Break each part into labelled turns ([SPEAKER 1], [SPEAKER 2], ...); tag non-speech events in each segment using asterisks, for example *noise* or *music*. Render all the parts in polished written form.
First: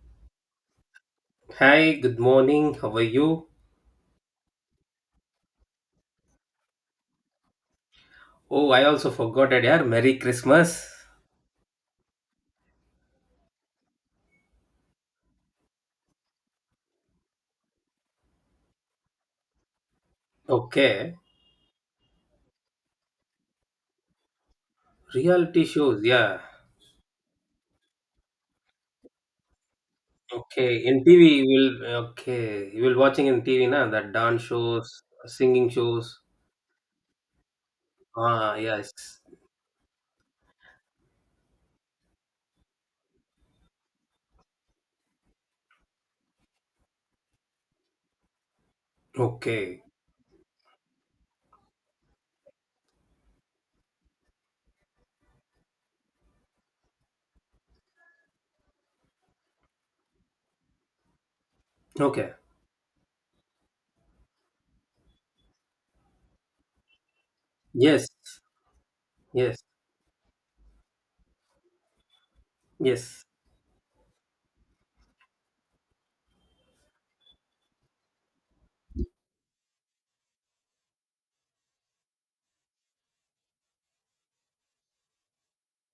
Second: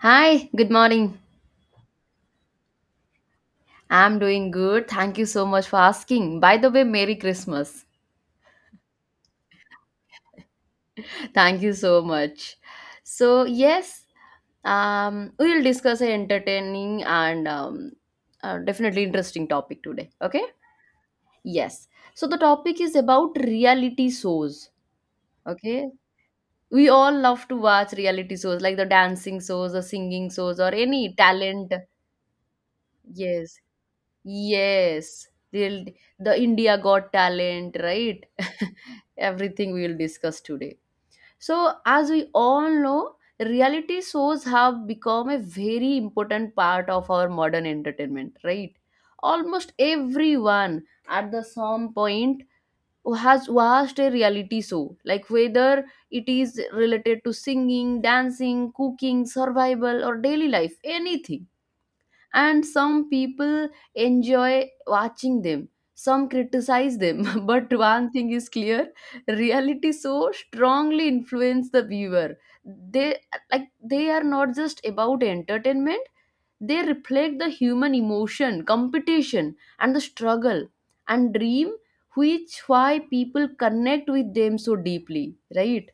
[SPEAKER 1] Hi, good morning.
[SPEAKER 2] Hi, good morning. How are you?
[SPEAKER 1] I'm doing good. Thank you so much for asking. By the way, Merry Christmas.
[SPEAKER 2] Oh, I also forgot it. Yeah, Merry Christmas.
[SPEAKER 1] Thank you so much. So, yes, we will discuss an entertaining and definitely interesting topic today. Okay?
[SPEAKER 2] Okay,
[SPEAKER 1] Yes. So, the topic is about reality shows.
[SPEAKER 2] reality
[SPEAKER 1] Okay?
[SPEAKER 2] shows. Yeah.
[SPEAKER 1] We all love to watch reality shows like the dancing shows, the singing shows, or
[SPEAKER 2] Okay, in
[SPEAKER 1] any
[SPEAKER 2] TV you
[SPEAKER 1] talent.
[SPEAKER 2] will. Okay, you will watching in
[SPEAKER 1] Yes,
[SPEAKER 2] TV now that dance shows,
[SPEAKER 1] yes,
[SPEAKER 2] singing
[SPEAKER 1] they
[SPEAKER 2] shows.
[SPEAKER 1] the India Got Talent, right?
[SPEAKER 2] Ah,
[SPEAKER 1] *laughs*
[SPEAKER 2] yes.
[SPEAKER 1] Everything we will discuss today. So, as we all know, reality shows have become a very important part of our modern entertainment, right? Almost
[SPEAKER 2] Okay.
[SPEAKER 1] everyone at the some point has watched a reality show, like whether it is related to singing, dancing, cooking, survival, or daily life, anything.
[SPEAKER 2] Okay.
[SPEAKER 1] And some people enjoy watching them, some criticize them, *laughs* but one
[SPEAKER 2] Yes.
[SPEAKER 1] thing is clear:
[SPEAKER 2] Yes.
[SPEAKER 1] reality so strongly influence the viewer. They,
[SPEAKER 2] Yes.
[SPEAKER 1] like, they are not just about entertainment, they reflect the human emotion, competition, and the struggle and dream, which why people connect with them so deeply, right?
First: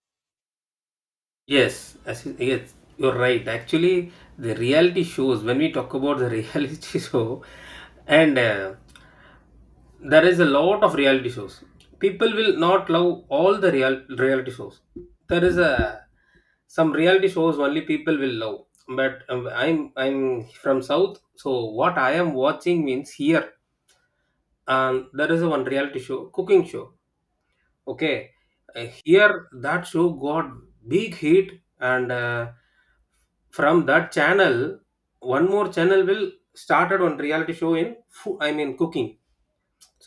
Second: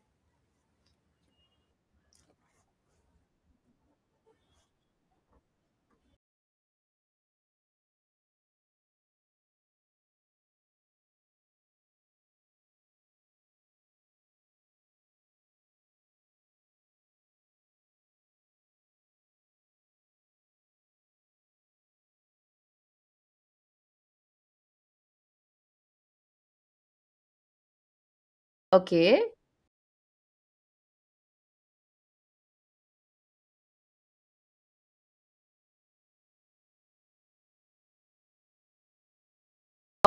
[SPEAKER 2] Yes. Yes. You're right. Actually, the reality shows. When we talk about the *laughs* reality show, and there is a lot of reality shows, people will not love all the real reality shows. There is a, some reality shows only people will love. But I'm from south, so what I am watching means here, and there is one reality show, cooking show. Okay.
[SPEAKER 1] Okay,
[SPEAKER 2] Here that show got big hit, and from that channel one more channel will started one reality show in cooking.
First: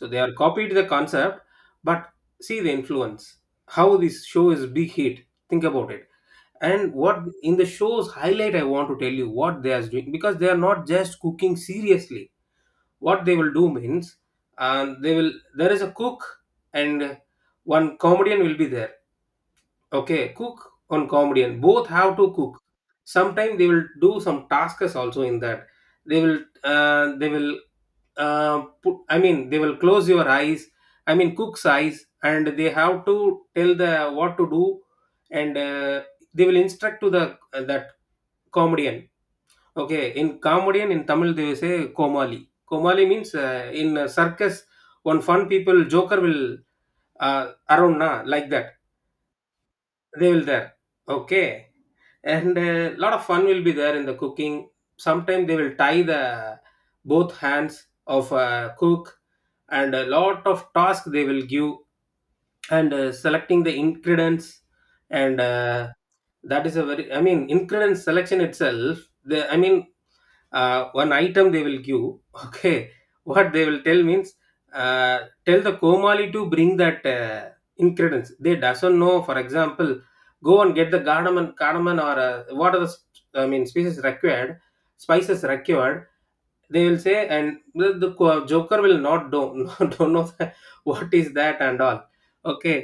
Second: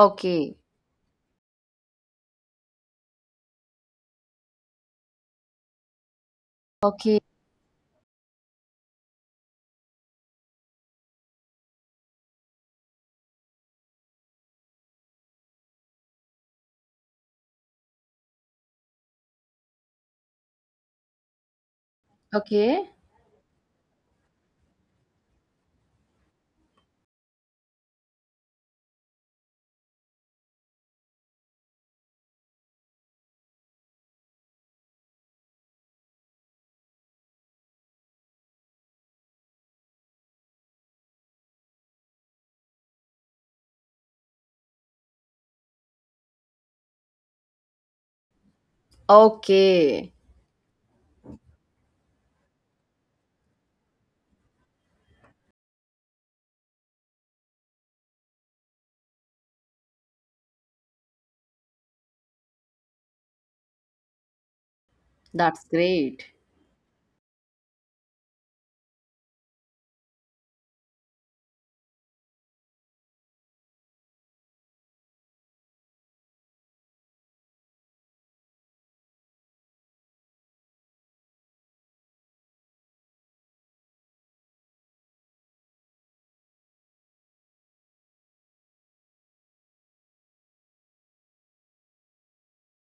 [SPEAKER 2] So they are copied the concept, but see the influence. How this show is big hit. Think about it. And what
[SPEAKER 1] okay,
[SPEAKER 2] in the show's highlight, I want to tell you what they are doing, because they are not just cooking seriously. What they will do means, they will, there is a cook and one comedian will be there. Okay, cook, one comedian, both have to cook.
[SPEAKER 1] okay,
[SPEAKER 2] Sometimes they will do some tasks also in that. They will put, I mean, they will close your eyes. I mean, cook's eyes, and they have to tell the what to do, and they will instruct to the that comedian. Okay, in comedian in Tamil they will say komali. Komali means in a circus, one fun people joker will around na, like that.
[SPEAKER 1] okay.
[SPEAKER 2] They will there. Okay. And a lot of fun will be there in the cooking. Sometimes they will tie the both hands of a cook and a lot of task they will give, and selecting the ingredients, and
[SPEAKER 1] That's great.
[SPEAKER 2] that is a very, I mean, ingredient selection itself, the I mean one item they will give. *laughs* Okay, what they will tell means, uh, tell the komali to bring that ingredients they doesn't know. For example, go and get the cardamom, cardamom, or what are the species required, spices required, they will say. And the joker will not don't, *laughs* don't know that, what is that and all. Okay,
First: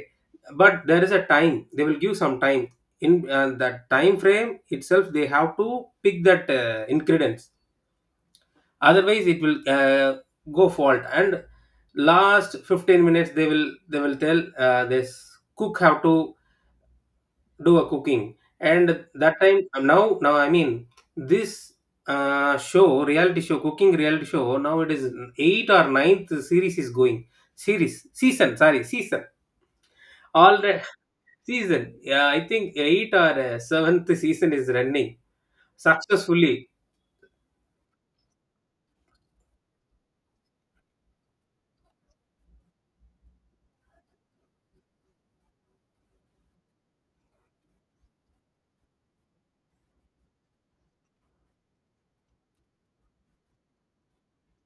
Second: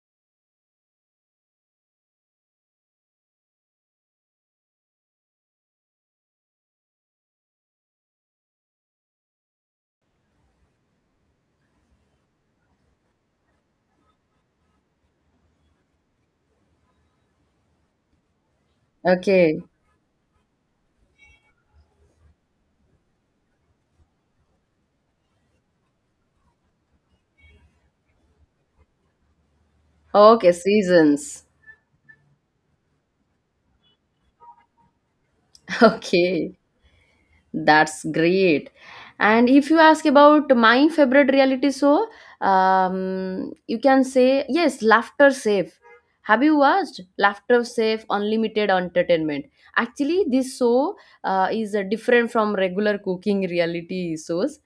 [SPEAKER 2] but there is a time, they will give some time, in that time frame itself they have to pick that ingredients, otherwise it will go fault. And last 15 minutes they will tell this cook how to do a cooking. And that
[SPEAKER 1] Okay.
[SPEAKER 2] time, now now I mean this show, reality show, cooking reality show, now it is 8 or ninth series is going, series, season, sorry, season.
[SPEAKER 1] Oh, okay,
[SPEAKER 2] All the
[SPEAKER 1] seasons.
[SPEAKER 2] season, yeah, I think 8 or 7th season is running
[SPEAKER 1] *laughs* Okay.
[SPEAKER 2] successfully.
[SPEAKER 1] That's great. And if you ask about my favorite reality show, you can say yes, Laughter Safe. Have you watched Laughter Safe Unlimited Entertainment? Actually, this show is different from regular cooking reality shows,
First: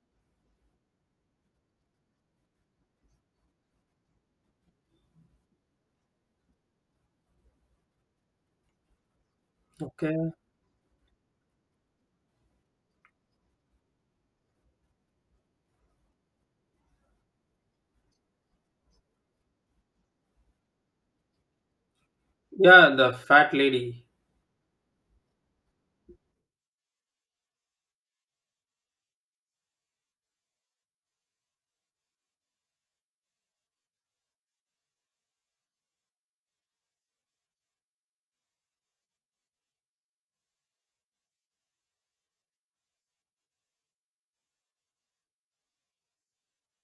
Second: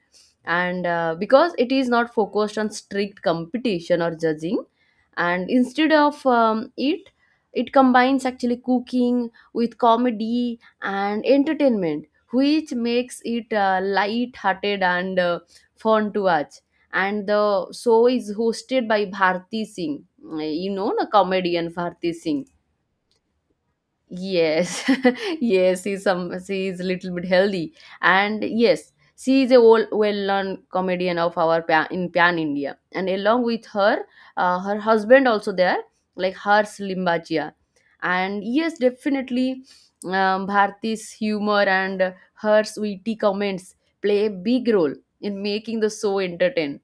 [SPEAKER 1] and because it is not focused on strict competition or judging, and instead of it combines actually cooking with
[SPEAKER 2] Okay.
[SPEAKER 1] comedy and entertainment, which makes it light-hearted and fun to watch. And the show is hosted by Bharti Singh, you know, the comedian Bharti Singh.
[SPEAKER 2] Yeah, the fat lady.
[SPEAKER 1] Yes, *laughs* yes, she's a little bit healthy, and yes, she is a well-known comedian of our in Pan India, and along with her, her husband also there, like Harsh Limbachia. And yes, definitely, Bharti's humor and her witty comments play a big role in making the show entertain.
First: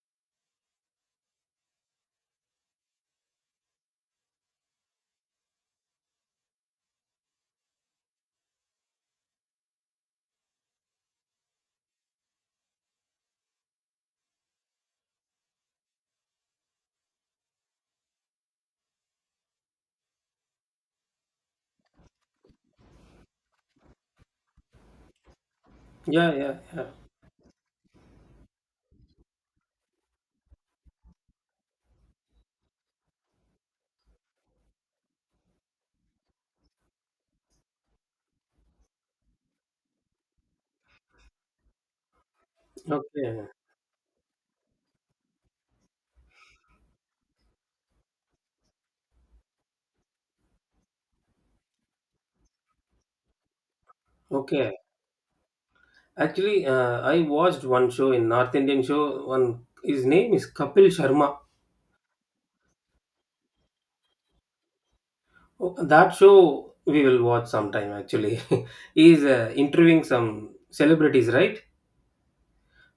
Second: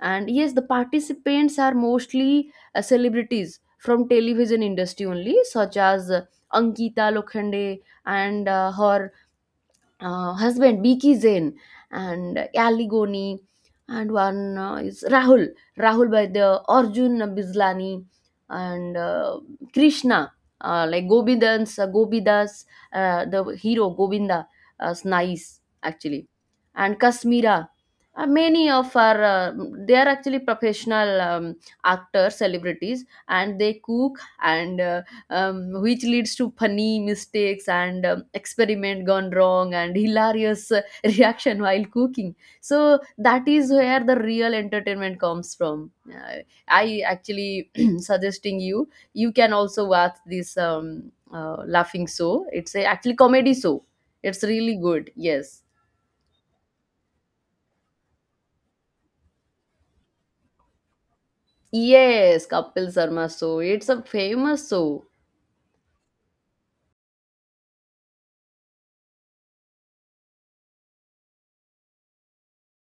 [SPEAKER 1] And yes, the participants are mostly celebrities from television industry only, such as Ankita Lokhande and her husband Biki Zain, and Ali Goni, and one is Rahul by the Arjun Bislani, and Krishna, like Gobindans, Gobidas, the hero Govinda, is nice actually,
[SPEAKER 2] Yeah, yeah, yeah.
[SPEAKER 1] and Kasmira, many of our, they are actually professional, actors, celebrities, and they cook, and which leads to funny mistakes and experiment gone wrong and hilarious *laughs* reaction while cooking. So that
[SPEAKER 2] Okay.
[SPEAKER 1] is where the real entertainment comes from. I actually *clears throat* suggesting you can also watch this laughing show. It's a actually comedy show. It's
[SPEAKER 2] Okay,
[SPEAKER 1] really good. Yes.
[SPEAKER 2] actually, I watched one show in North Indian show. One his name is Kapil Sharma.
[SPEAKER 1] Yes, Kapil Sharma show. It's a famous show.
[SPEAKER 2] Oh, that show we will watch sometime. Actually, *laughs* he is interviewing some celebrities, right?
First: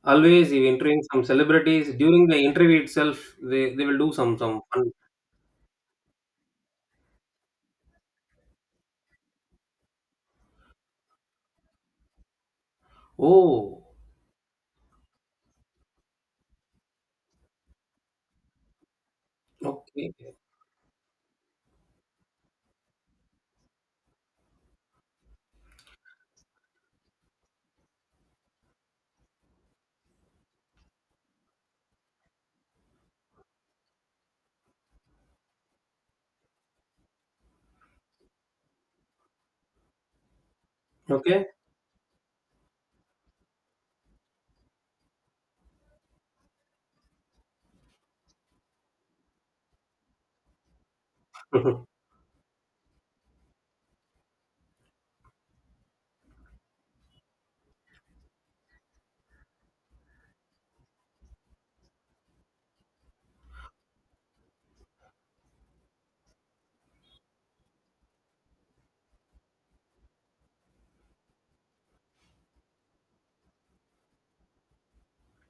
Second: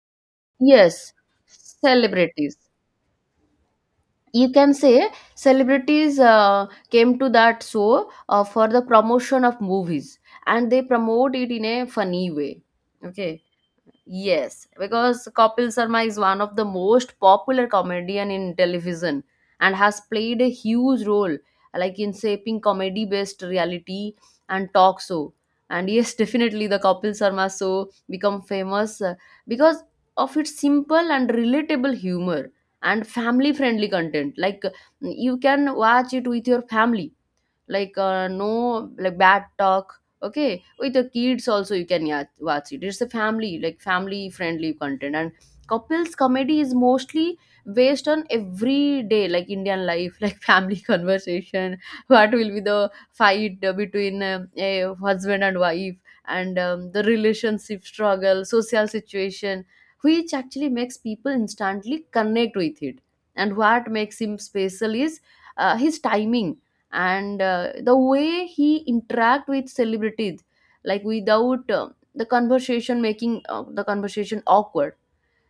[SPEAKER 2] Always he interviewing
[SPEAKER 1] Yes,
[SPEAKER 2] some celebrities. During the
[SPEAKER 1] celebrities.
[SPEAKER 2] interview itself, they will do
[SPEAKER 1] You
[SPEAKER 2] some
[SPEAKER 1] can
[SPEAKER 2] fun.
[SPEAKER 1] say celebrities came to that show for the promotion of movies, and they promote it in a funny way. Okay.
[SPEAKER 2] Oh,
[SPEAKER 1] Yes, because Kapil Sharma is one of the most popular comedian in television and has
[SPEAKER 2] okay,
[SPEAKER 1] played a huge role like in shaping comedy based reality and talk show. And yes, *laughs* definitely the Kapil Sharma show become famous because of its simple and relatable humor and family friendly content. Like you can watch it with your family, like no like bad talk, okay, with the
[SPEAKER 2] okay,
[SPEAKER 1] kids also you can, yeah, watch it. It's a family, like family friendly content, and couples comedy is mostly based on everyday like indian life *laughs* like family conversation.
[SPEAKER 2] *laughs*
[SPEAKER 1] What will be the fight between a husband and wife, and the relationship struggle, social situation, which actually makes people instantly connect with it. And what makes him special is his timing, and the way he interact with celebrities, like without the conversation making the conversation awkward.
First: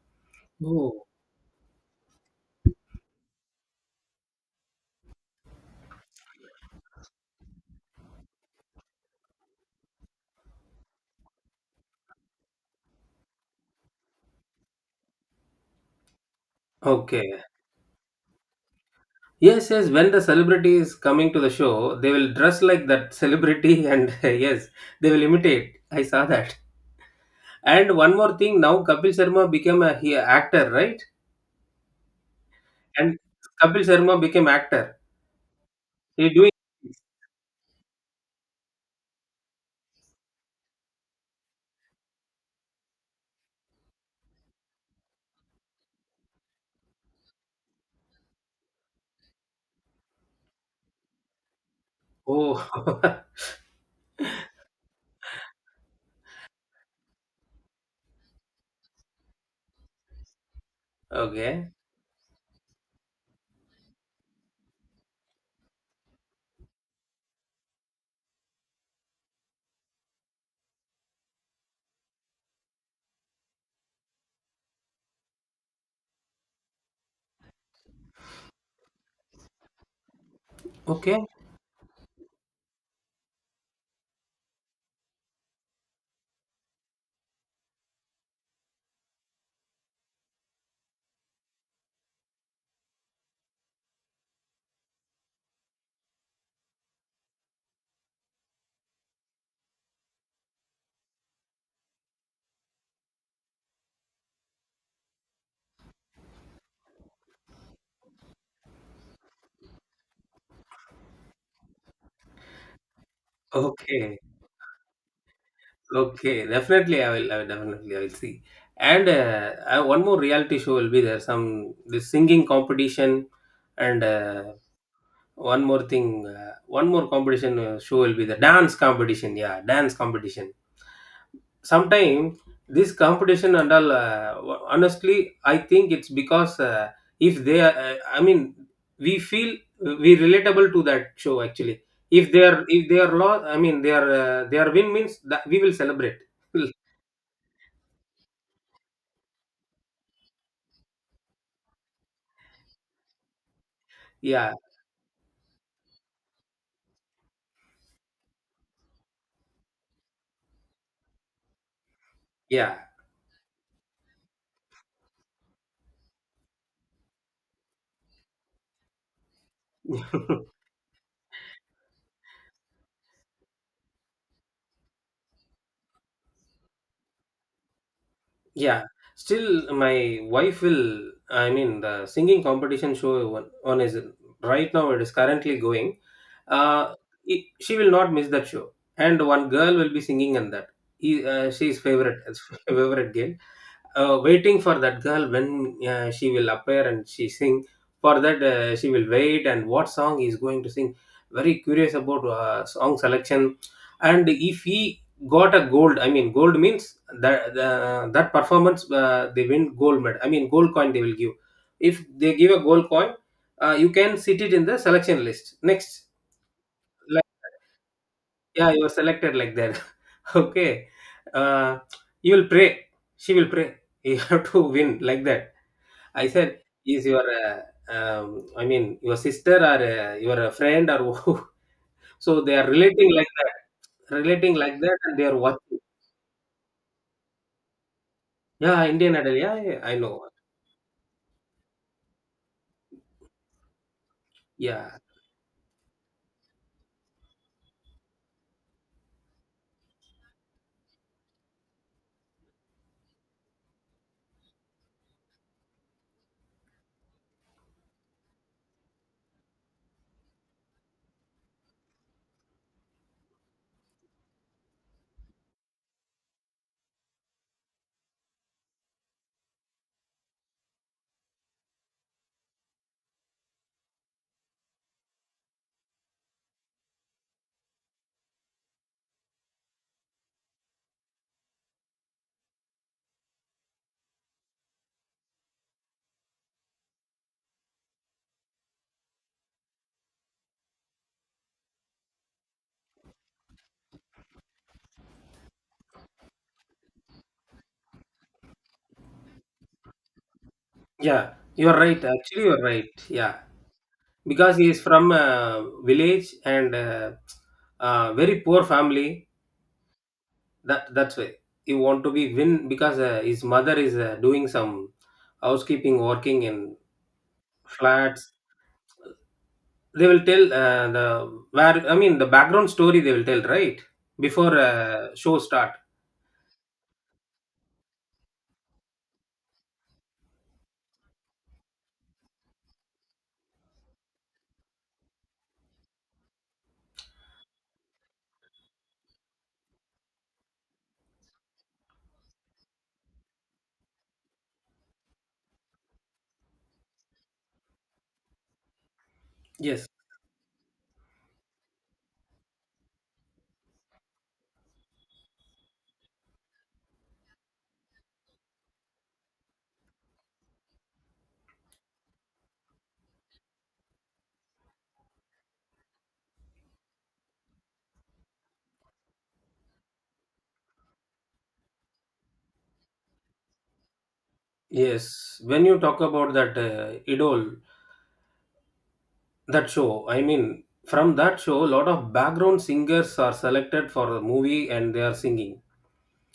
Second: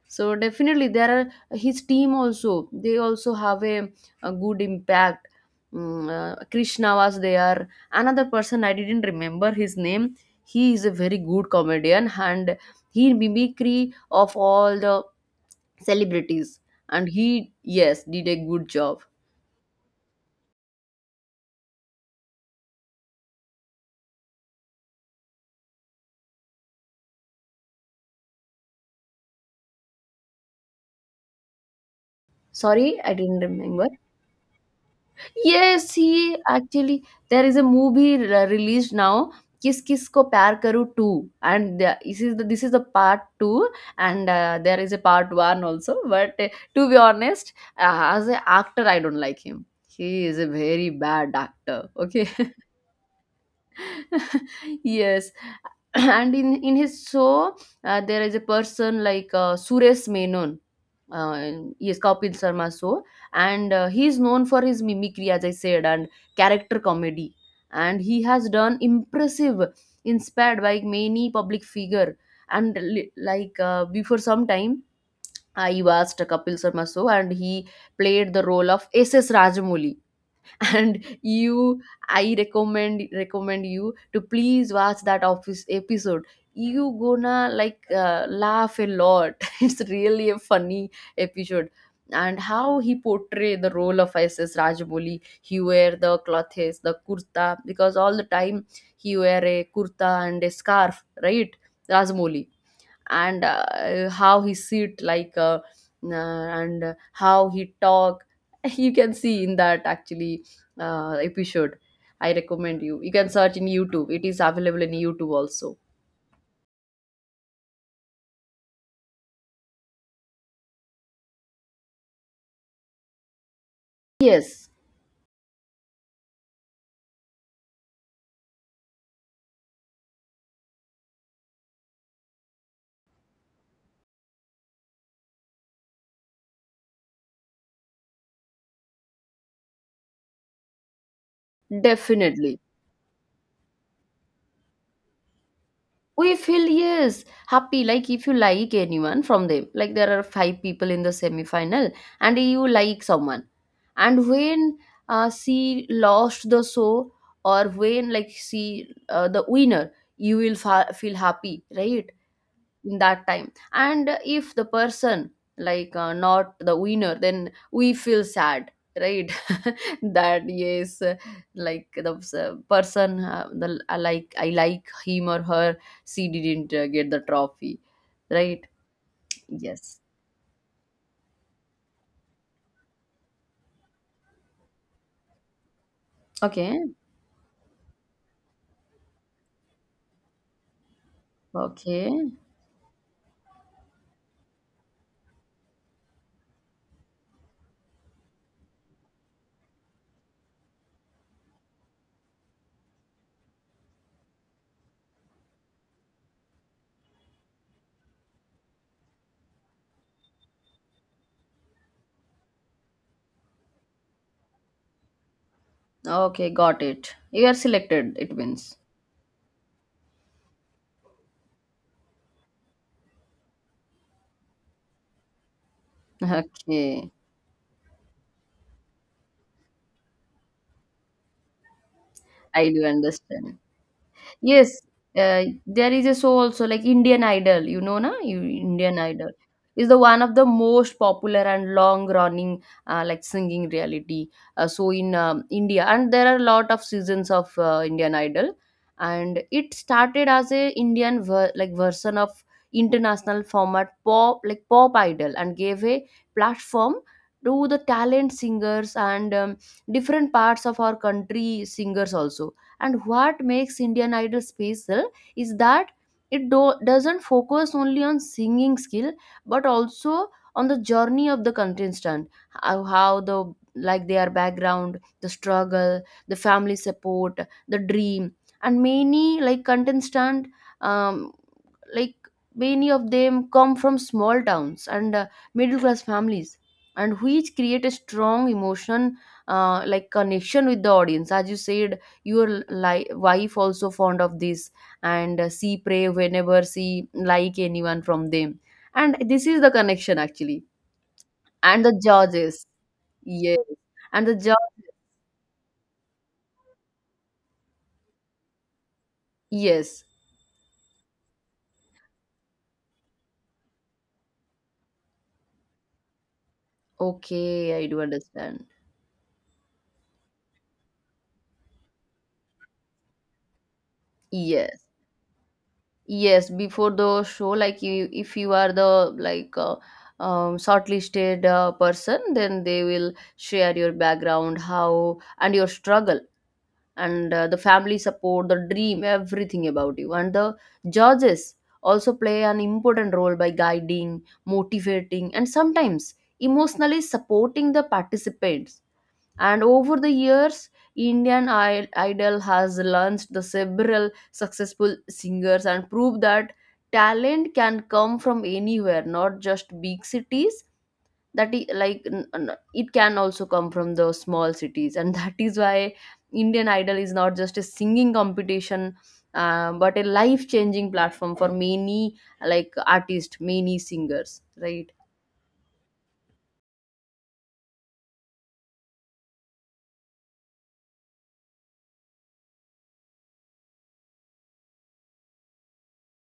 [SPEAKER 1] So definitely
[SPEAKER 2] oh,
[SPEAKER 1] there are his team also, they also have a good impact. Krishna was there, another person I didn't remember his name, he is a very good comedian, and he mimicry of all the celebrities, and
[SPEAKER 2] okay.
[SPEAKER 1] he, yes, did a good job.
[SPEAKER 2] Yes, yes. When the celebrity is coming to the show, they will dress like that celebrity, *laughs* and yes, they will imitate. I saw that. And one more thing, now Kapil Sharma became a he actor, right?
[SPEAKER 1] Sorry, I
[SPEAKER 2] And
[SPEAKER 1] didn't
[SPEAKER 2] Kapil
[SPEAKER 1] remember.
[SPEAKER 2] Sharma became actor.
[SPEAKER 1] Yes,
[SPEAKER 2] He
[SPEAKER 1] he
[SPEAKER 2] doing.
[SPEAKER 1] actually, there is a movie released now, Kiss Kiss Ko Pyar Karu 2, and this is the part 2, and there is a part 1 also. But to be honest, as an actor, I don't like him. He is a very bad actor. Okay,
[SPEAKER 2] Oh. *laughs*
[SPEAKER 1] *laughs* yes, *clears throat* and in his show, there is a person like Suresh Menon, uh,
[SPEAKER 2] Okay,
[SPEAKER 1] yes, Kapil Sharma, so, and he is known for his mimicry as I said, and character comedy, and he has done impressive, inspired by many public figure. And like before some time I watched a Kapil Sharma show, and he played the role of SS Rajamouli, *laughs* and
[SPEAKER 2] okay,
[SPEAKER 1] you, I recommend you to please watch that office episode. You gonna like laugh a lot, *laughs* it's really a funny episode. And how he portrayed the role of SS Rajaboli. He wear the clothes, the kurta, because all the time he wear a kurta and a scarf, right? Rajamoli, and how he sit like uh, and how he talk, *laughs* you can see in that actually episode. I recommend you can search in YouTube,
[SPEAKER 2] okay,
[SPEAKER 1] it is available in YouTube also.
[SPEAKER 2] okay, definitely I will, I will, definitely I will see. One more reality show will be there. Some this singing competition, and
[SPEAKER 1] Yes,
[SPEAKER 2] one more thing, one more competition show will be the dance competition. Yeah, dance competition. Sometimes this competition and all, honestly, I think it's because, if they are I mean we feel we relatable to that show actually. If they
[SPEAKER 1] definitely.
[SPEAKER 2] are, if they are lost, I mean, they are, they are win means, that we will celebrate.
[SPEAKER 1] We feel, yes, happy like if you like anyone from them, like there are five people in the semi-final and you like someone, and
[SPEAKER 2] *laughs* Yeah,
[SPEAKER 1] when she lost the show, or when like she, the winner, you will feel happy, right?
[SPEAKER 2] yeah.
[SPEAKER 1] In that time. And if the person, like not the winner, then we feel sad, right? That,
[SPEAKER 2] *laughs*
[SPEAKER 1] yes, like the, person, the I like him or her, she didn't get the trophy, right?
[SPEAKER 2] Yeah, still
[SPEAKER 1] Yes.
[SPEAKER 2] my wife will, I mean, the singing competition show, one, one is right now. It is currently going.
[SPEAKER 1] Okay.
[SPEAKER 2] Uh, it, she will not miss that show. And one girl will be singing in that. He, she's
[SPEAKER 1] Okay,
[SPEAKER 2] favorite *laughs* favorite girl. Waiting for that girl when she will appear and she sing. For that, she will wait, and what song he is going to sing. Very curious about song selection. And if he got a gold, I mean, gold means that the, that performance, they win gold medal, I mean, gold coin they will give. If they give a gold coin, you can sit it in the selection list next.
[SPEAKER 1] okay, got it,
[SPEAKER 2] Like,
[SPEAKER 1] you are selected it
[SPEAKER 2] yeah,
[SPEAKER 1] means.
[SPEAKER 2] you are selected, like that. *laughs* Okay, uh, you will pray, she will pray, you *laughs* have to win, like that, I said.
[SPEAKER 1] *laughs*
[SPEAKER 2] Is
[SPEAKER 1] Okay,
[SPEAKER 2] your your sister or your friend, or who. *laughs* So they are
[SPEAKER 1] I do
[SPEAKER 2] relating like that,
[SPEAKER 1] understand.
[SPEAKER 2] relating like
[SPEAKER 1] Yes,
[SPEAKER 2] that, and they are watching.
[SPEAKER 1] there is a show also like Indian Idol, you know, na? You,
[SPEAKER 2] Yeah,
[SPEAKER 1] Indian
[SPEAKER 2] Indian
[SPEAKER 1] Idol
[SPEAKER 2] Idol, yeah, yeah,
[SPEAKER 1] is
[SPEAKER 2] I
[SPEAKER 1] the one
[SPEAKER 2] know.
[SPEAKER 1] of the most popular and long running like singing reality show
[SPEAKER 2] Yeah,
[SPEAKER 1] in India, and there are a lot of seasons of Indian Idol, and it started as a Indian like version of international format pop like pop idol, and gave a platform to the talent singers and different parts of our country singers also. And what makes indian idol special is that it doesn't focus only on singing skill, but also on the journey of the contestant, how the, like, their background, the struggle, the family support, the dream, and many like contestant, um, like many of them come from small towns and middle class families, and which create a strong emotion like connection with the audience, as you said your wife also fond of this, and she pray whenever she like anyone from them, and this is the connection actually.
[SPEAKER 2] yeah, you're
[SPEAKER 1] And
[SPEAKER 2] right.
[SPEAKER 1] the
[SPEAKER 2] Actually, you're
[SPEAKER 1] judges,
[SPEAKER 2] right. Yeah,
[SPEAKER 1] yes, and the
[SPEAKER 2] because he is
[SPEAKER 1] judge.
[SPEAKER 2] from a village and very poor family.
[SPEAKER 1] Yes.
[SPEAKER 2] That, that's why he want to be win, because his mother is doing some housekeeping, working in
[SPEAKER 1] Okay, I do
[SPEAKER 2] flats.
[SPEAKER 1] understand.
[SPEAKER 2] They will tell the where, I mean, the background story, they will tell, right, before
[SPEAKER 1] Yes.
[SPEAKER 2] show start.
[SPEAKER 1] Yes, before the show, like you, if you are the like shortlisted person, then they will share your background, how, and your struggle, and the family support, the dream, everything about you. And the judges also play an important role by guiding, motivating, and sometimes emotionally supporting the participants. And
[SPEAKER 2] Yes,
[SPEAKER 1] over the years, indian idol has launched the several successful singers and proved that talent can come from anywhere, not just big cities. That is like it can also come from the small cities, and *laughs* that is why indian idol is not just a singing competition, but a life changing platform for many, like artists, many singers, right?
[SPEAKER 2] yes. When you talk about that idol, that show, I mean, from that show a lot of background singers are selected for the movie and they are singing.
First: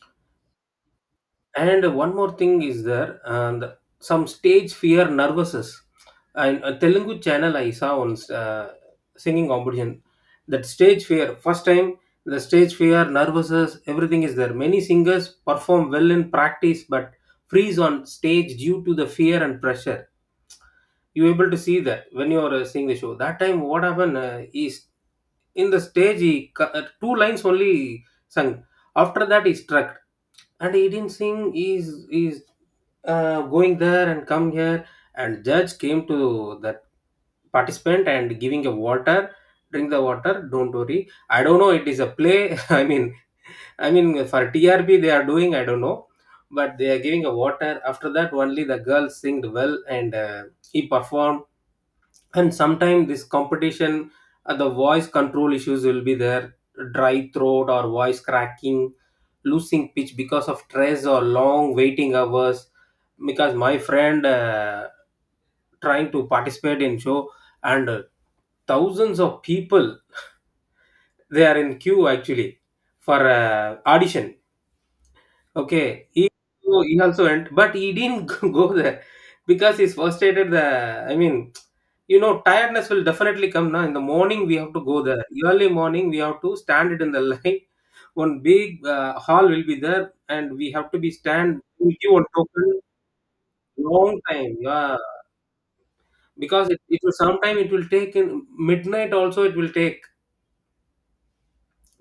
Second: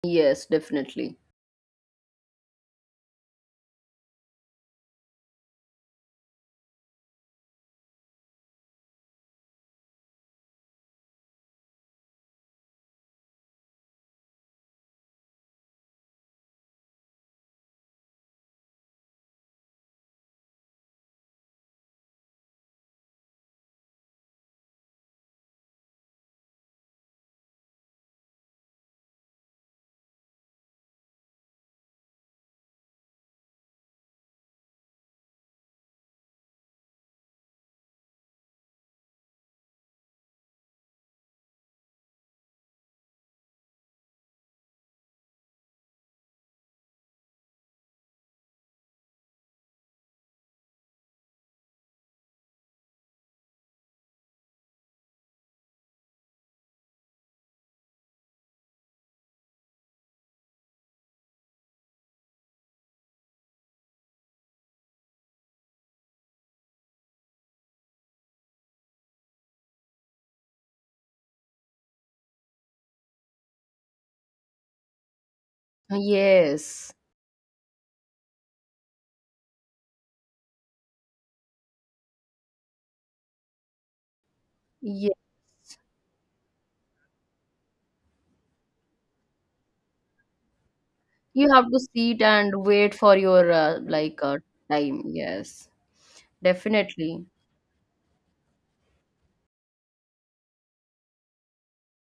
[SPEAKER 1] Yes, definitely.
[SPEAKER 2] And one more thing is there, and some stage fear, nervouses. And a Telugu channel I saw on uh, singing competition. That stage fear, first time, the stage fear nervouses everything is there. Many singers perform well in practice, but freeze on stage due to the fear and pressure. You able to see that when you are seeing the show. That time what happened is, in the stage he two lines only sung. After that he struck, and he didn't sing. He's going there and come here. And judge came to that participant and giving a water. Drink the water, don't worry. I don't know, it is a play. *laughs* I mean, I mean, for TRP they are doing, I don't know, but they are giving a water. After that only the girl singed well, and he performed. And sometimes this competition, the voice control issues will be there, dry throat or voice cracking, losing pitch because of stress or long waiting hours. Because my friend trying to participate in show, and thousands of people they are in queue actually, for audition. Okay, he, oh,
[SPEAKER 1] Yes.
[SPEAKER 2] he also went, but he didn't *laughs* go there, because he's frustrated. The, I mean, you know, tiredness will definitely come. Now, in the morning, we have to go there. Early morning, we have to stand it in the line. *laughs* One big hall will be there, and we have to be
[SPEAKER 1] You
[SPEAKER 2] stand.
[SPEAKER 1] have to
[SPEAKER 2] We give
[SPEAKER 1] sit
[SPEAKER 2] one
[SPEAKER 1] and
[SPEAKER 2] token,
[SPEAKER 1] wait for your like
[SPEAKER 2] long time. Yeah,
[SPEAKER 1] time. Yes,
[SPEAKER 2] because it will
[SPEAKER 1] definitely.
[SPEAKER 2] sometime it will take in midnight also. It will take,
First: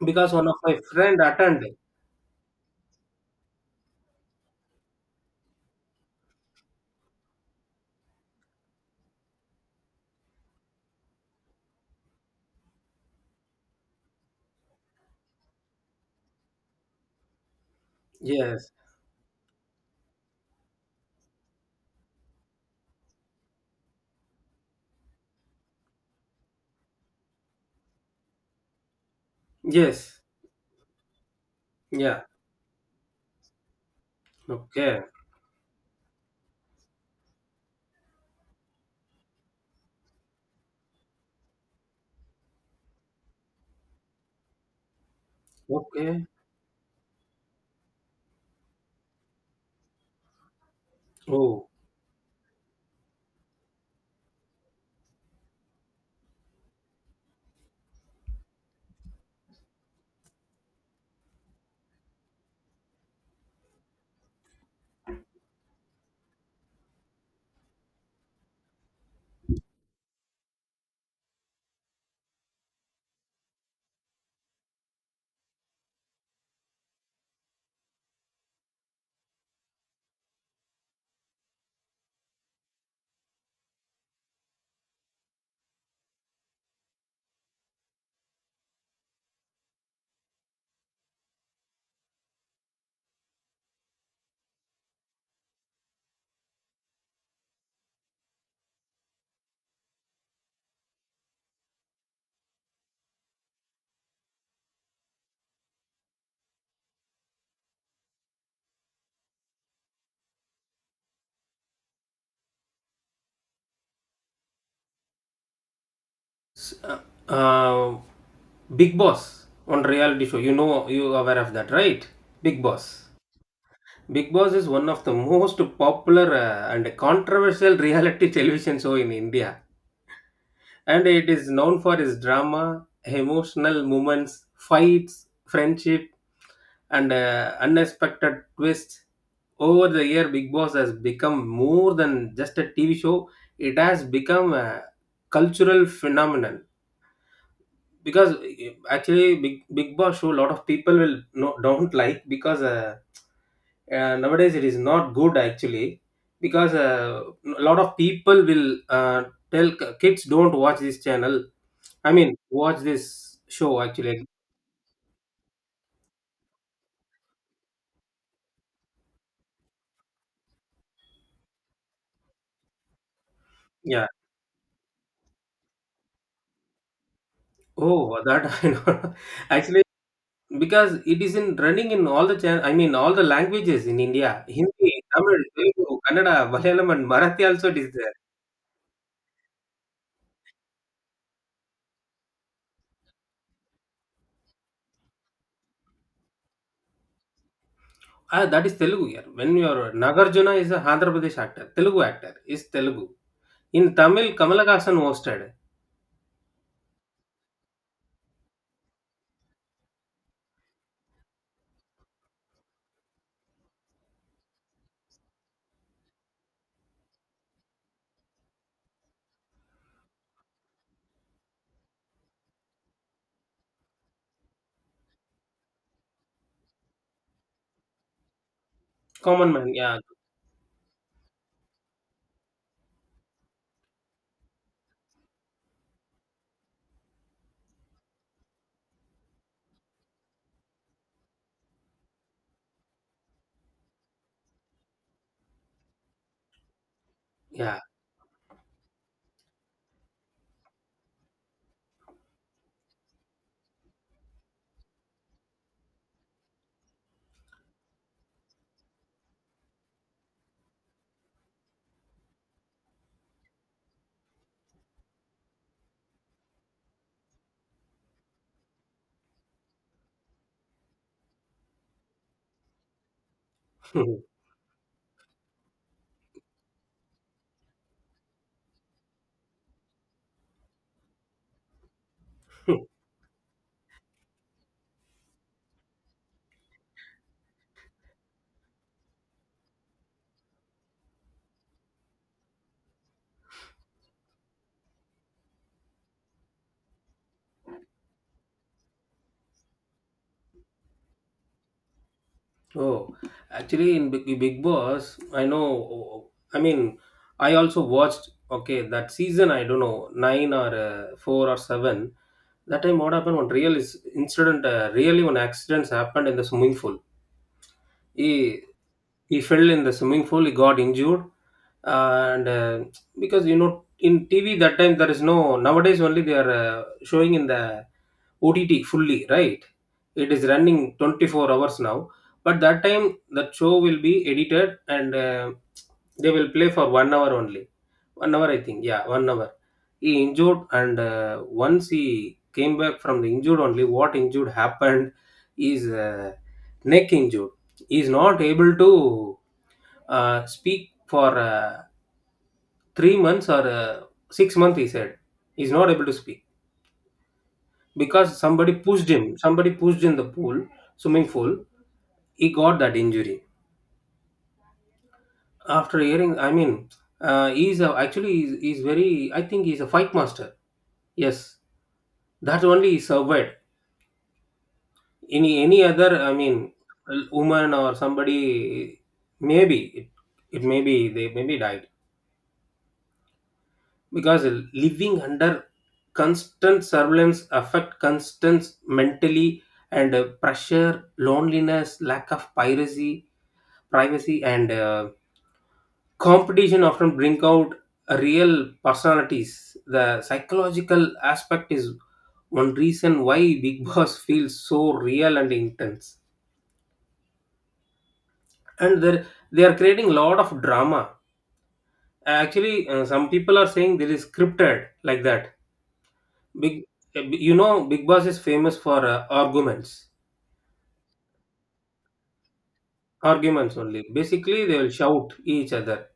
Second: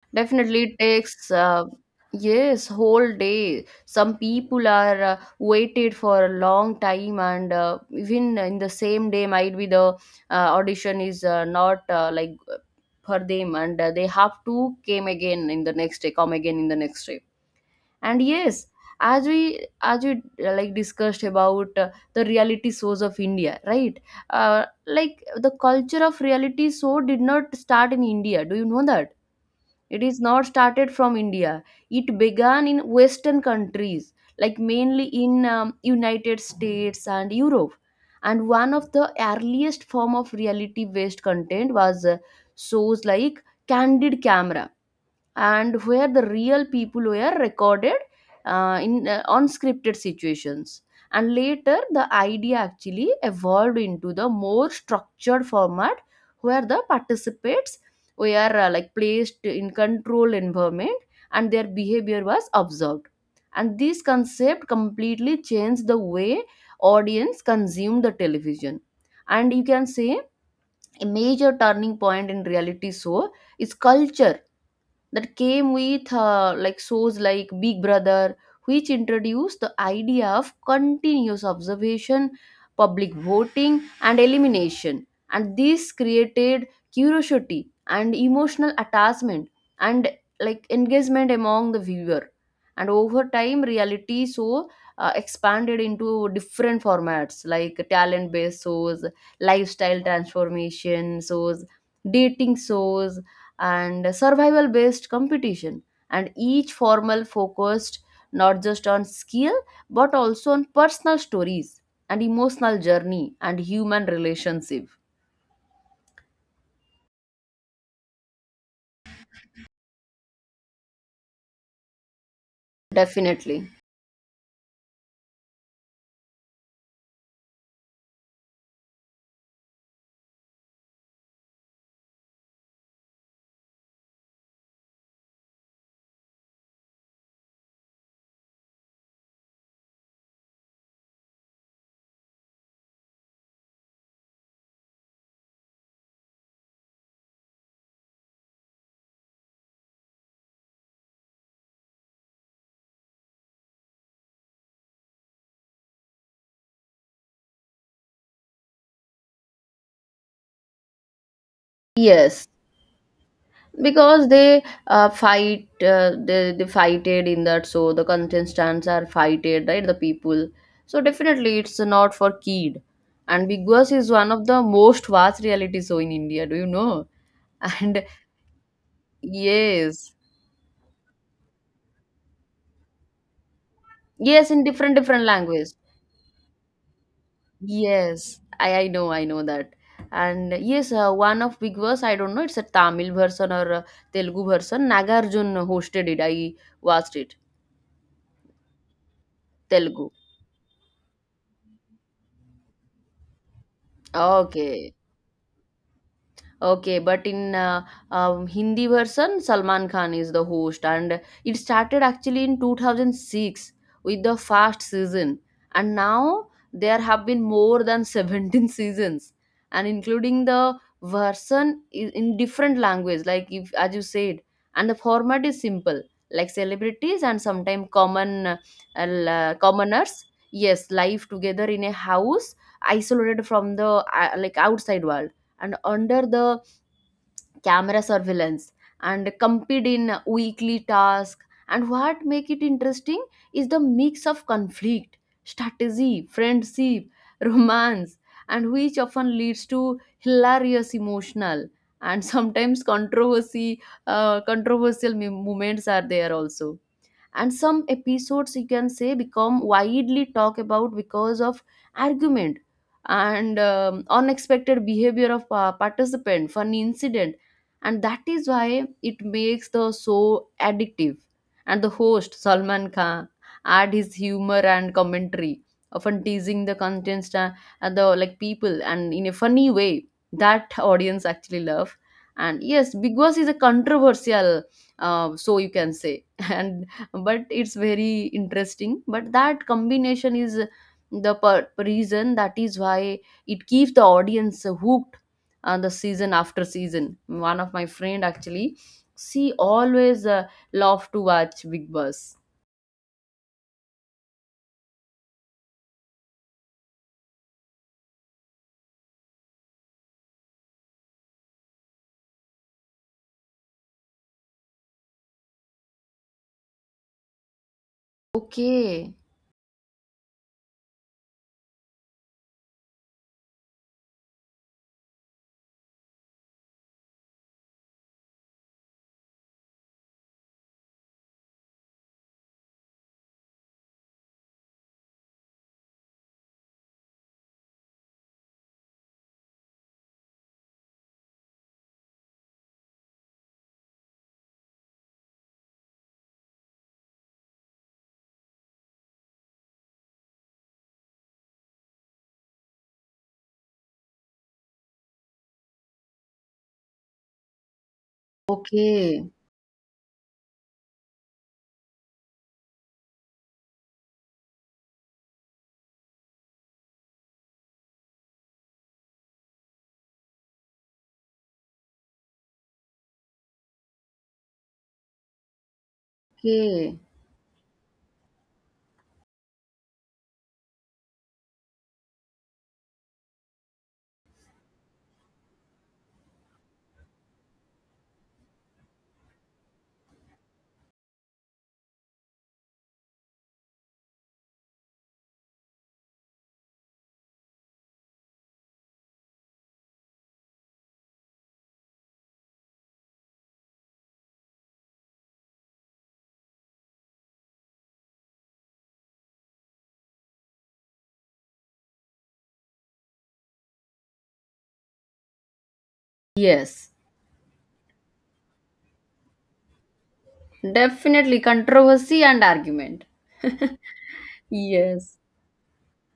[SPEAKER 2] because one of
[SPEAKER 1] Definitely
[SPEAKER 2] my
[SPEAKER 1] it
[SPEAKER 2] friend
[SPEAKER 1] takes
[SPEAKER 2] attended.
[SPEAKER 1] yes, whole day. Some people are waited for a long time, and even in the same day might be the audition is not like for them, and they have to came again in the next day, come again in the next day. And yes
[SPEAKER 2] Yes,
[SPEAKER 1] as we like discussed about the reality shows of India, right? uh, like, the culture of reality show did not start in India, do you know that? It is
[SPEAKER 2] yes,
[SPEAKER 1] not started from India. It
[SPEAKER 2] yeah.
[SPEAKER 1] began in western countries, like
[SPEAKER 2] Okay,
[SPEAKER 1] mainly in United States and Europe. And one of the earliest form of reality based content was shows like Candid Camera, and where
[SPEAKER 2] okay.
[SPEAKER 1] the real people were recorded in unscripted situations. And
[SPEAKER 2] Oh.
[SPEAKER 1] later the idea actually evolved into the more structured format where the participants were like placed in controlled environment and their behavior was observed. And this concept completely changed the way audience consumed the television. And you can say a major turning point in reality show is culture that came with like shows like Big Brother, which introduced the idea of continuous observation, public voting, and elimination. And this created curiosity and emotional attachment and like engagement among the viewer. And over time, reality show expanded into different formats like talent-based shows, lifestyle transformation shows, dating shows, and survival based competition. And each formal focused not just on skill but also on personal stories and emotional journey and human relationship.
[SPEAKER 2] uh, uh, Big Boss on reality show. You know, you are aware of that, right? Big Boss.
[SPEAKER 1] Definitely.
[SPEAKER 2] Big Boss is one of the most popular and controversial *laughs* reality television show in India, and it is known for its drama, emotional moments, fights, friendship, and unexpected twists. Over the year, Big Boss has become more than just a TV show. It has become a cultural phenomenon, because eh, actually, big, big boss show a lot of people will no, don't like, because nowadays it is not good actually, because a lot of people will tell, kids don't watch this channel, I mean,
[SPEAKER 1] Yes.
[SPEAKER 2] watch this show actually.
[SPEAKER 1] Because they fight, they fighted in that, so the contestants are fighted, right? The people. So definitely it's not for kid. And Big Boss
[SPEAKER 2] Yeah,
[SPEAKER 1] is one of the most vast reality show in India, do you know? *laughs* And
[SPEAKER 2] oh that, *laughs* I know, actually,
[SPEAKER 1] yes,
[SPEAKER 2] because it is in running in all the channel, I mean, all the languages in India.
[SPEAKER 1] yes, in
[SPEAKER 2] Hindi,
[SPEAKER 1] different, different
[SPEAKER 2] Tamil,
[SPEAKER 1] language.
[SPEAKER 2] Telugu, Kannada, Malayalam, and Marathi also it is there.
[SPEAKER 1] Yes, I know, I know that. And yes, one of Big Boss, I don't know, it's a Tamil version or a Telugu version. Nagarjun hosted it. I watched it.
[SPEAKER 2] Ah, that is Telugu here. When you are,
[SPEAKER 1] Telugu.
[SPEAKER 2] Nagarjuna is a Andhra Pradesh actor, Telugu actor is Telugu. In Tamil,
[SPEAKER 1] Okay.
[SPEAKER 2] Kamalakasan hosted.
[SPEAKER 1] Okay, but in Hindi version, Salman Khan is the host, and it started actually in 2006 with the first season, and now there have been more than 17 *laughs* seasons, and including the version in different language, like if as you said, and the format is simple, like celebrities and sometimes common
[SPEAKER 2] Common man, yeah,
[SPEAKER 1] commoners, yes, live together in a house isolated from the like outside world and under the camera surveillance and compete in weekly tasks. And what make it interesting is the mix of conflict, strategy, friendship, *laughs*
[SPEAKER 2] yeah.
[SPEAKER 1] romance, and which often leads to hilarious emotional and sometimes controversy, controversial moments are there also. And some episodes you can say become widely talked about because of argument and unexpected behavior of participant, funny incident, and that is why it makes the show addictive. And the host Salman Khan add his humor and commentary, often teasing the contents and the like people and in a funny way that audience actually love. And yes,
[SPEAKER 2] *laughs*
[SPEAKER 1] Big Boss is a controversial so you can say, *laughs* and but it's very interesting. But that combination is the reason that is why it keeps the audience hooked the season after season. One of my friend actually, she always love to watch Big Boss.
[SPEAKER 2] Oh, actually, in Big, Big Boss, I know, I mean, I also watched. Okay, that season I don't know, nine or four or seven. That time, what happened? One real is incident. Really, one accidents happened in the swimming pool. he
[SPEAKER 1] Okay.
[SPEAKER 2] he fell in the swimming pool, he got injured, and because you know, in TV that time there is no, nowadays only they are showing in the OTT fully, right. It is running 24 hours now, but that time, that show will be edited, and they will play for 1 hour only. 1 hour, I think. Yeah, 1 hour. He injured, and once he came back from the injured, only what injured happened is neck injured. He is not able to speak for 3 months or 6 months. He said he's not able to speak, because somebody pushed
[SPEAKER 1] Okay.
[SPEAKER 2] him. Somebody pushed in the pool, swimming pool. He got that injury. After hearing, I mean, actually he's very, I think he's a fight master. Yes. That only is survived. Any other, I mean,
[SPEAKER 1] Okay.
[SPEAKER 2] woman or somebody, maybe it, it may be they maybe died, because living under constant surveillance affect constant mentally and pressure, loneliness, lack of piracy, privacy, and competition, often bring out real personalities. The psychological aspect is one reason why Big Boss *laughs* feels so real and intense. And they are creating a lot of drama actually. Some people are saying there is scripted, like that. Big,
[SPEAKER 1] Yes.
[SPEAKER 2] uh, you know, Big Boss is famous for arguments.
[SPEAKER 1] Definitely controversy and argument.
[SPEAKER 2] Arguments, only basically they will
[SPEAKER 1] Yes.
[SPEAKER 2] shout each other,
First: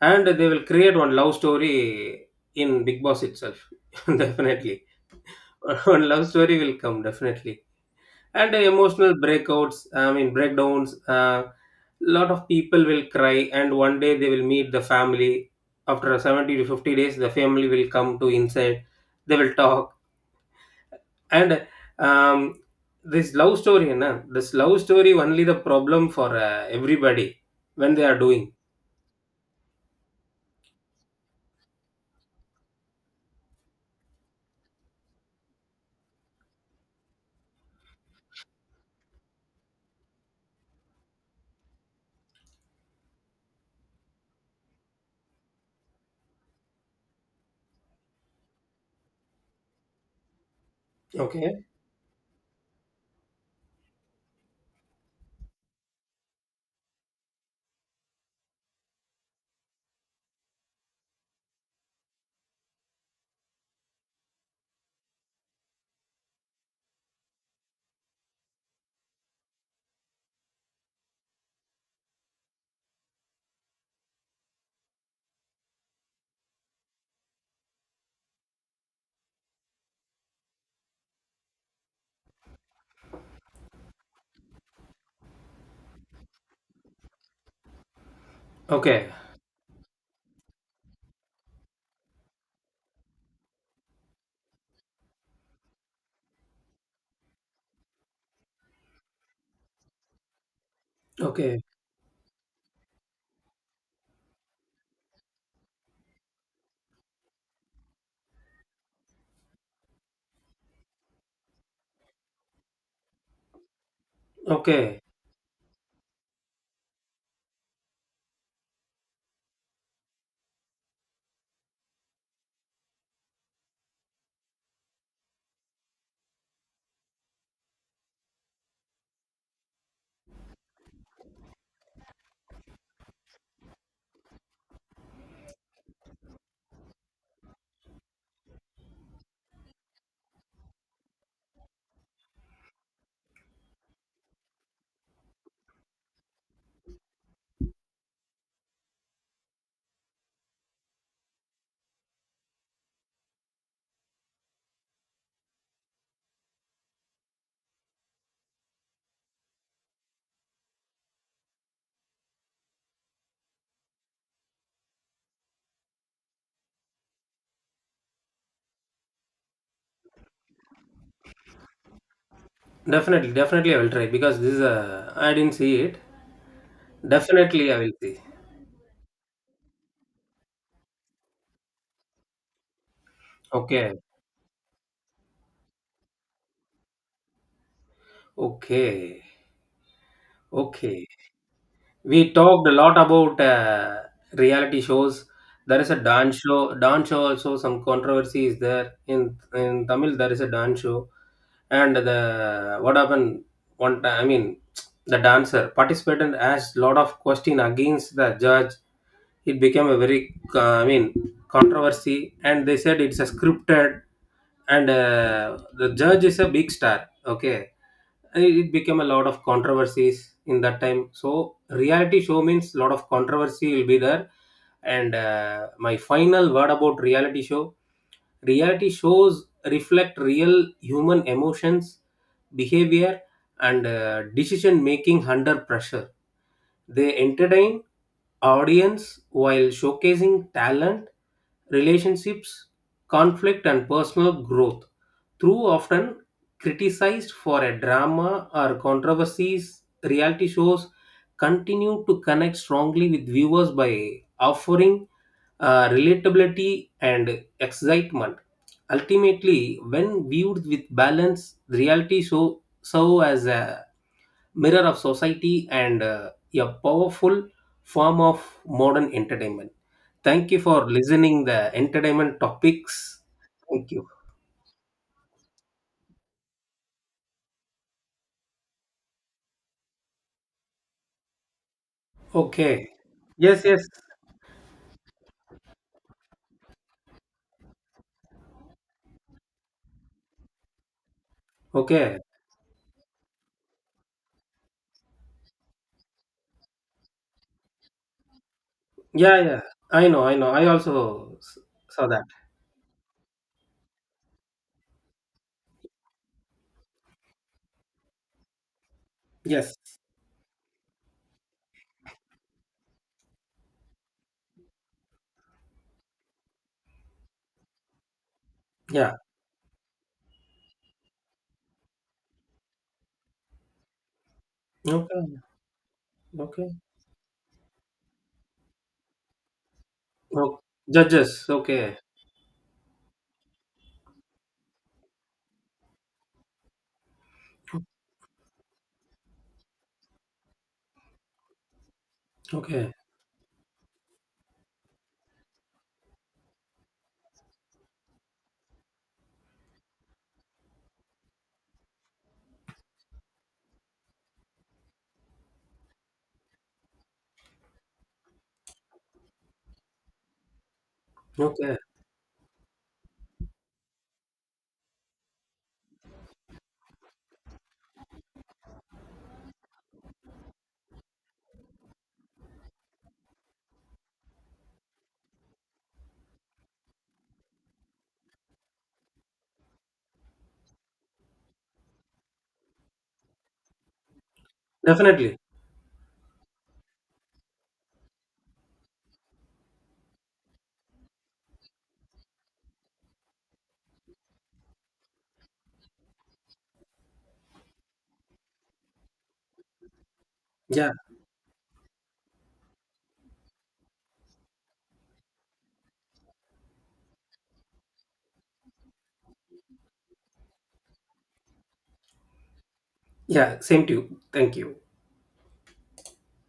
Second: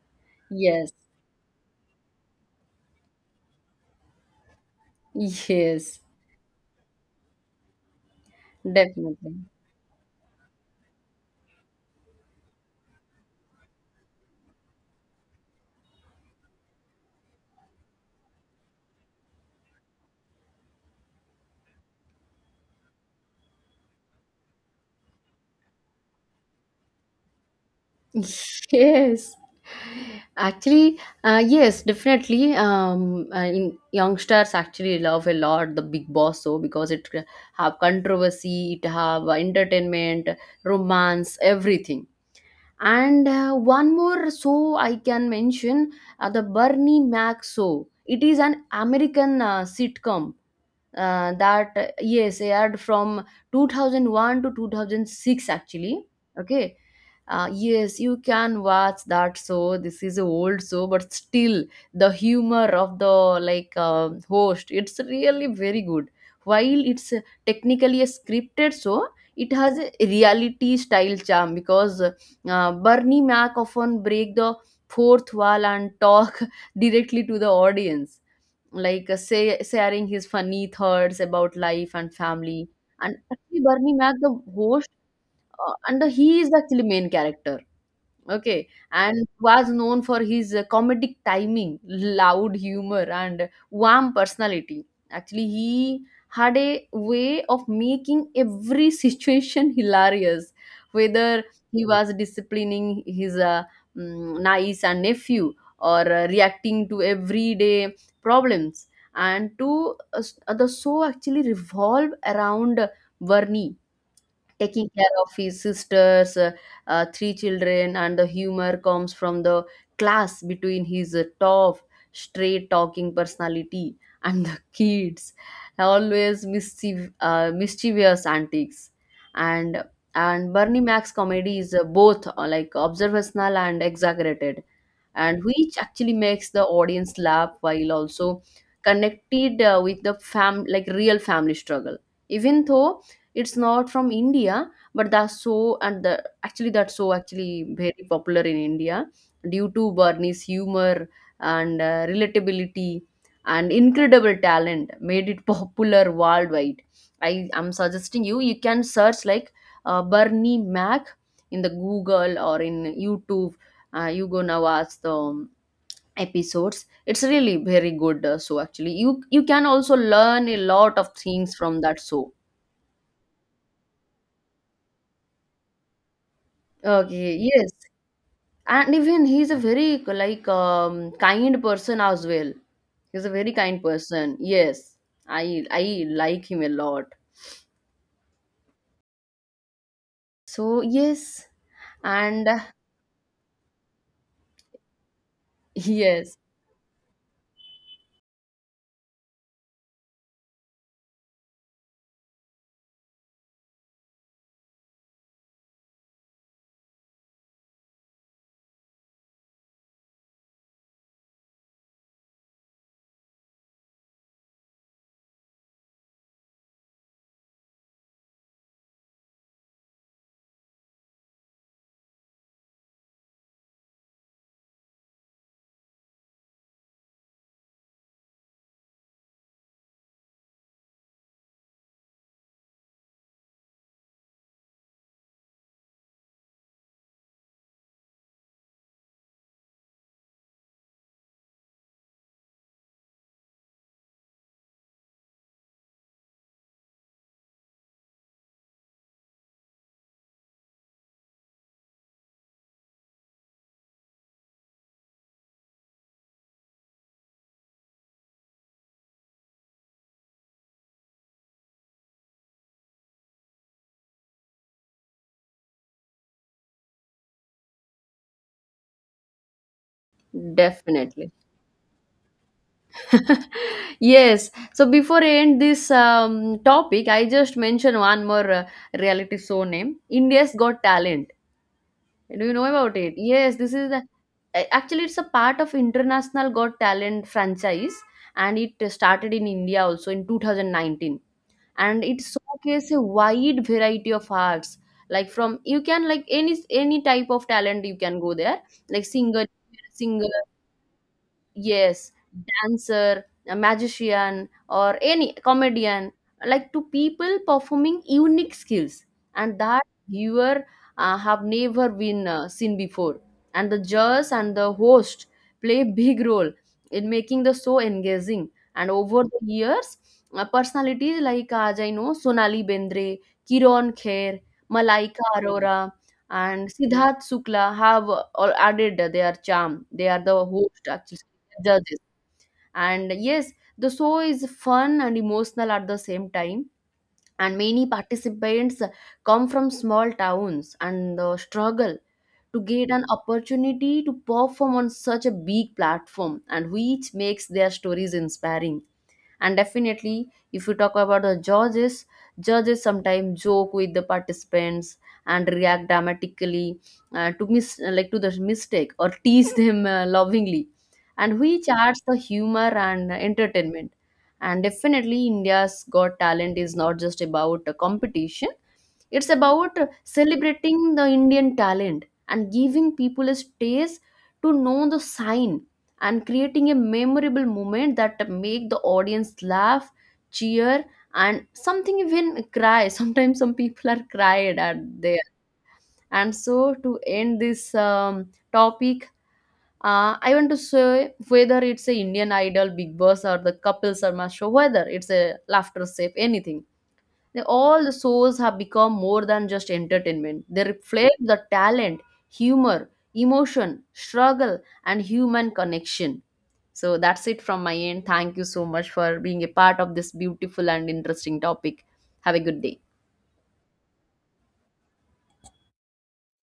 [SPEAKER 2] and they will
[SPEAKER 1] Yes.
[SPEAKER 2] create one love story in Big Boss itself. *laughs* Definitely, *laughs*
[SPEAKER 1] Yes.
[SPEAKER 2] one love story will come definitely. And emotional
[SPEAKER 1] Definitely.
[SPEAKER 2] breakouts, I mean, breakdowns. A lot of people will cry, and one day they will meet the family. After 70 to 50 days, the family will come to inside, they will talk. And, um, this love story na, this love story only the problem for everybody when they are doing.
[SPEAKER 1] Yes. Actually, yes, definitely. In youngsters actually love a lot the Big Boss show because it have controversy, it have entertainment, romance, everything. And one more show I can mention, the Bernie Mac show. It is an American sitcom
[SPEAKER 2] Okay,
[SPEAKER 1] that yes aired from 2001 to 2006 actually. Okay. Uh, yes, you can watch that show. This is a old show, but still the humor of the like host, it's really very good. While it's technically a scripted show, it has a reality style charm because Bernie Mac often break the fourth wall and talk *laughs* directly to the audience, like say, sharing his funny thoughts about life and family. And actually, Bernie Mac, the host, and he is actually main character. Okay,
[SPEAKER 2] okay,
[SPEAKER 1] and was known for his comedic timing, loud humor, and warm personality. Actually, he had a way of making every situation *laughs* hilarious, whether
[SPEAKER 2] okay,
[SPEAKER 1] he was disciplining his niece and nephew or reacting to everyday problems. And to the show actually revolve around Varney taking
[SPEAKER 2] okay,
[SPEAKER 1] care of his sisters, three children, and the humor comes from the class between his tough, straight talking personality and the *laughs* kids. Always mischief, mischievous antics. And Bernie Mac's comedy is both like observational and exaggerated, and which actually makes the audience laugh while also connected with the fam like real family struggle. Even though it's not from India, but that's so and the actually that's so actually very popular in India due to Barney's humor and relatability and incredible talent made it *laughs* popular worldwide. I am suggesting you, you can search like Bernie Mac in the Google or in YouTube. You gonna watch the episodes. It's really very good. So actually, you can also learn a lot of things from that show.
[SPEAKER 2] definitely, definitely I will try, because this is a, I didn't see it.
[SPEAKER 1] Okay.
[SPEAKER 2] Definitely
[SPEAKER 1] Yes.
[SPEAKER 2] I will see.
[SPEAKER 1] And even he's a very like kind person as well. He's a very kind
[SPEAKER 2] Okay,
[SPEAKER 1] person, yes. I like him a lot.
[SPEAKER 2] okay,
[SPEAKER 1] So
[SPEAKER 2] okay.
[SPEAKER 1] yes.
[SPEAKER 2] We
[SPEAKER 1] And *laughs*
[SPEAKER 2] talked a lot about reality shows. There is a
[SPEAKER 1] yes,
[SPEAKER 2] dance show, dance show also some controversy is there, in Tamil there is a dance show. And the, what happened, one time, I mean, the dancer participant asked lot of question against the judge. It became a very, I mean, controversy, and they said it's a scripted, and the judge is a big star. Okay. It became a lot of controversies in that time. So reality show means lot of controversy will be there. And my final word about reality show. Reality shows reflect real human emotions, behavior, and decision making under pressure. They entertain audience while showcasing talent, relationships, conflict, and personal growth. Through often criticized for a drama or controversies, reality shows continue to connect strongly with viewers by offering relatability, and excitement. Ultimately, when viewed with balance, the reality show serve as a mirror of society, and a powerful form of modern entertainment. Thank you for
[SPEAKER 1] definitely.
[SPEAKER 2] listening the entertainment topics. Thank you.
[SPEAKER 1] Yes, so before I end this topic, I just mention one more reality show name, India's Got Talent. Do you know
[SPEAKER 2] Okay.
[SPEAKER 1] about it? Yes,
[SPEAKER 2] Yes,
[SPEAKER 1] this
[SPEAKER 2] yes.
[SPEAKER 1] is the actually it's a part of international Got Talent franchise. And it started in India also in 2019. And it
[SPEAKER 2] Okay.
[SPEAKER 1] showcases a wide variety of arts, like from you can like any type of talent you can go there, like
[SPEAKER 2] Yeah,
[SPEAKER 1] singer,
[SPEAKER 2] yeah, I know, I
[SPEAKER 1] singer,
[SPEAKER 2] know. Saw
[SPEAKER 1] yes,
[SPEAKER 2] that.
[SPEAKER 1] dancer, a magician, or any comedian, like to people performing unique skills and that
[SPEAKER 2] Yes.
[SPEAKER 1] viewer have never been seen before. And the judge and the host play *laughs* big role in making the show engaging. And
[SPEAKER 2] Yeah.
[SPEAKER 1] over the years personalities like, as I know, Sonali Bendre, Kiran Kher, Malaika
[SPEAKER 2] Okay.
[SPEAKER 1] Arora, and
[SPEAKER 2] Okay.
[SPEAKER 1] Siddharth Shukla have all added their charm. They are the
[SPEAKER 2] Okay.
[SPEAKER 1] host actually.
[SPEAKER 2] Judges. Okay.
[SPEAKER 1] Judges. And yes, the show is fun and emotional at the same time. And many participants come from small towns and struggle to get
[SPEAKER 2] Okay.
[SPEAKER 1] an opportunity to perform on such a big platform, and which makes their stories inspiring. And definitely, if you talk about the judges, judges sometimes joke with the participants and react dramatically like to the mistake or tease them lovingly, and which
[SPEAKER 2] Okay.
[SPEAKER 1] adds the humor and entertainment. And definitely India's Got Talent is not just about a competition, it's about celebrating the Indian talent and giving people a stage to know the sign and creating a memorable moment that make the audience laugh, cheer, and something even cry. *laughs* Sometimes some people are cried at there.
[SPEAKER 2] Definitely.
[SPEAKER 1] And so to end this topic, I want to say, whether it's a Indian Idol, Big Boss, or the Couple Sharma Show, whether it's a Laughter Safe, anything, they, all the shows have become more than just entertainment. They
[SPEAKER 2] Yeah.
[SPEAKER 1] reflect the talent, humor, emotion, struggle, and human connection. So that's it from my end. Thank you so much for being a part of this beautiful and interesting topic. Have a good day.
[SPEAKER 2] Yeah, same to you. Thank you.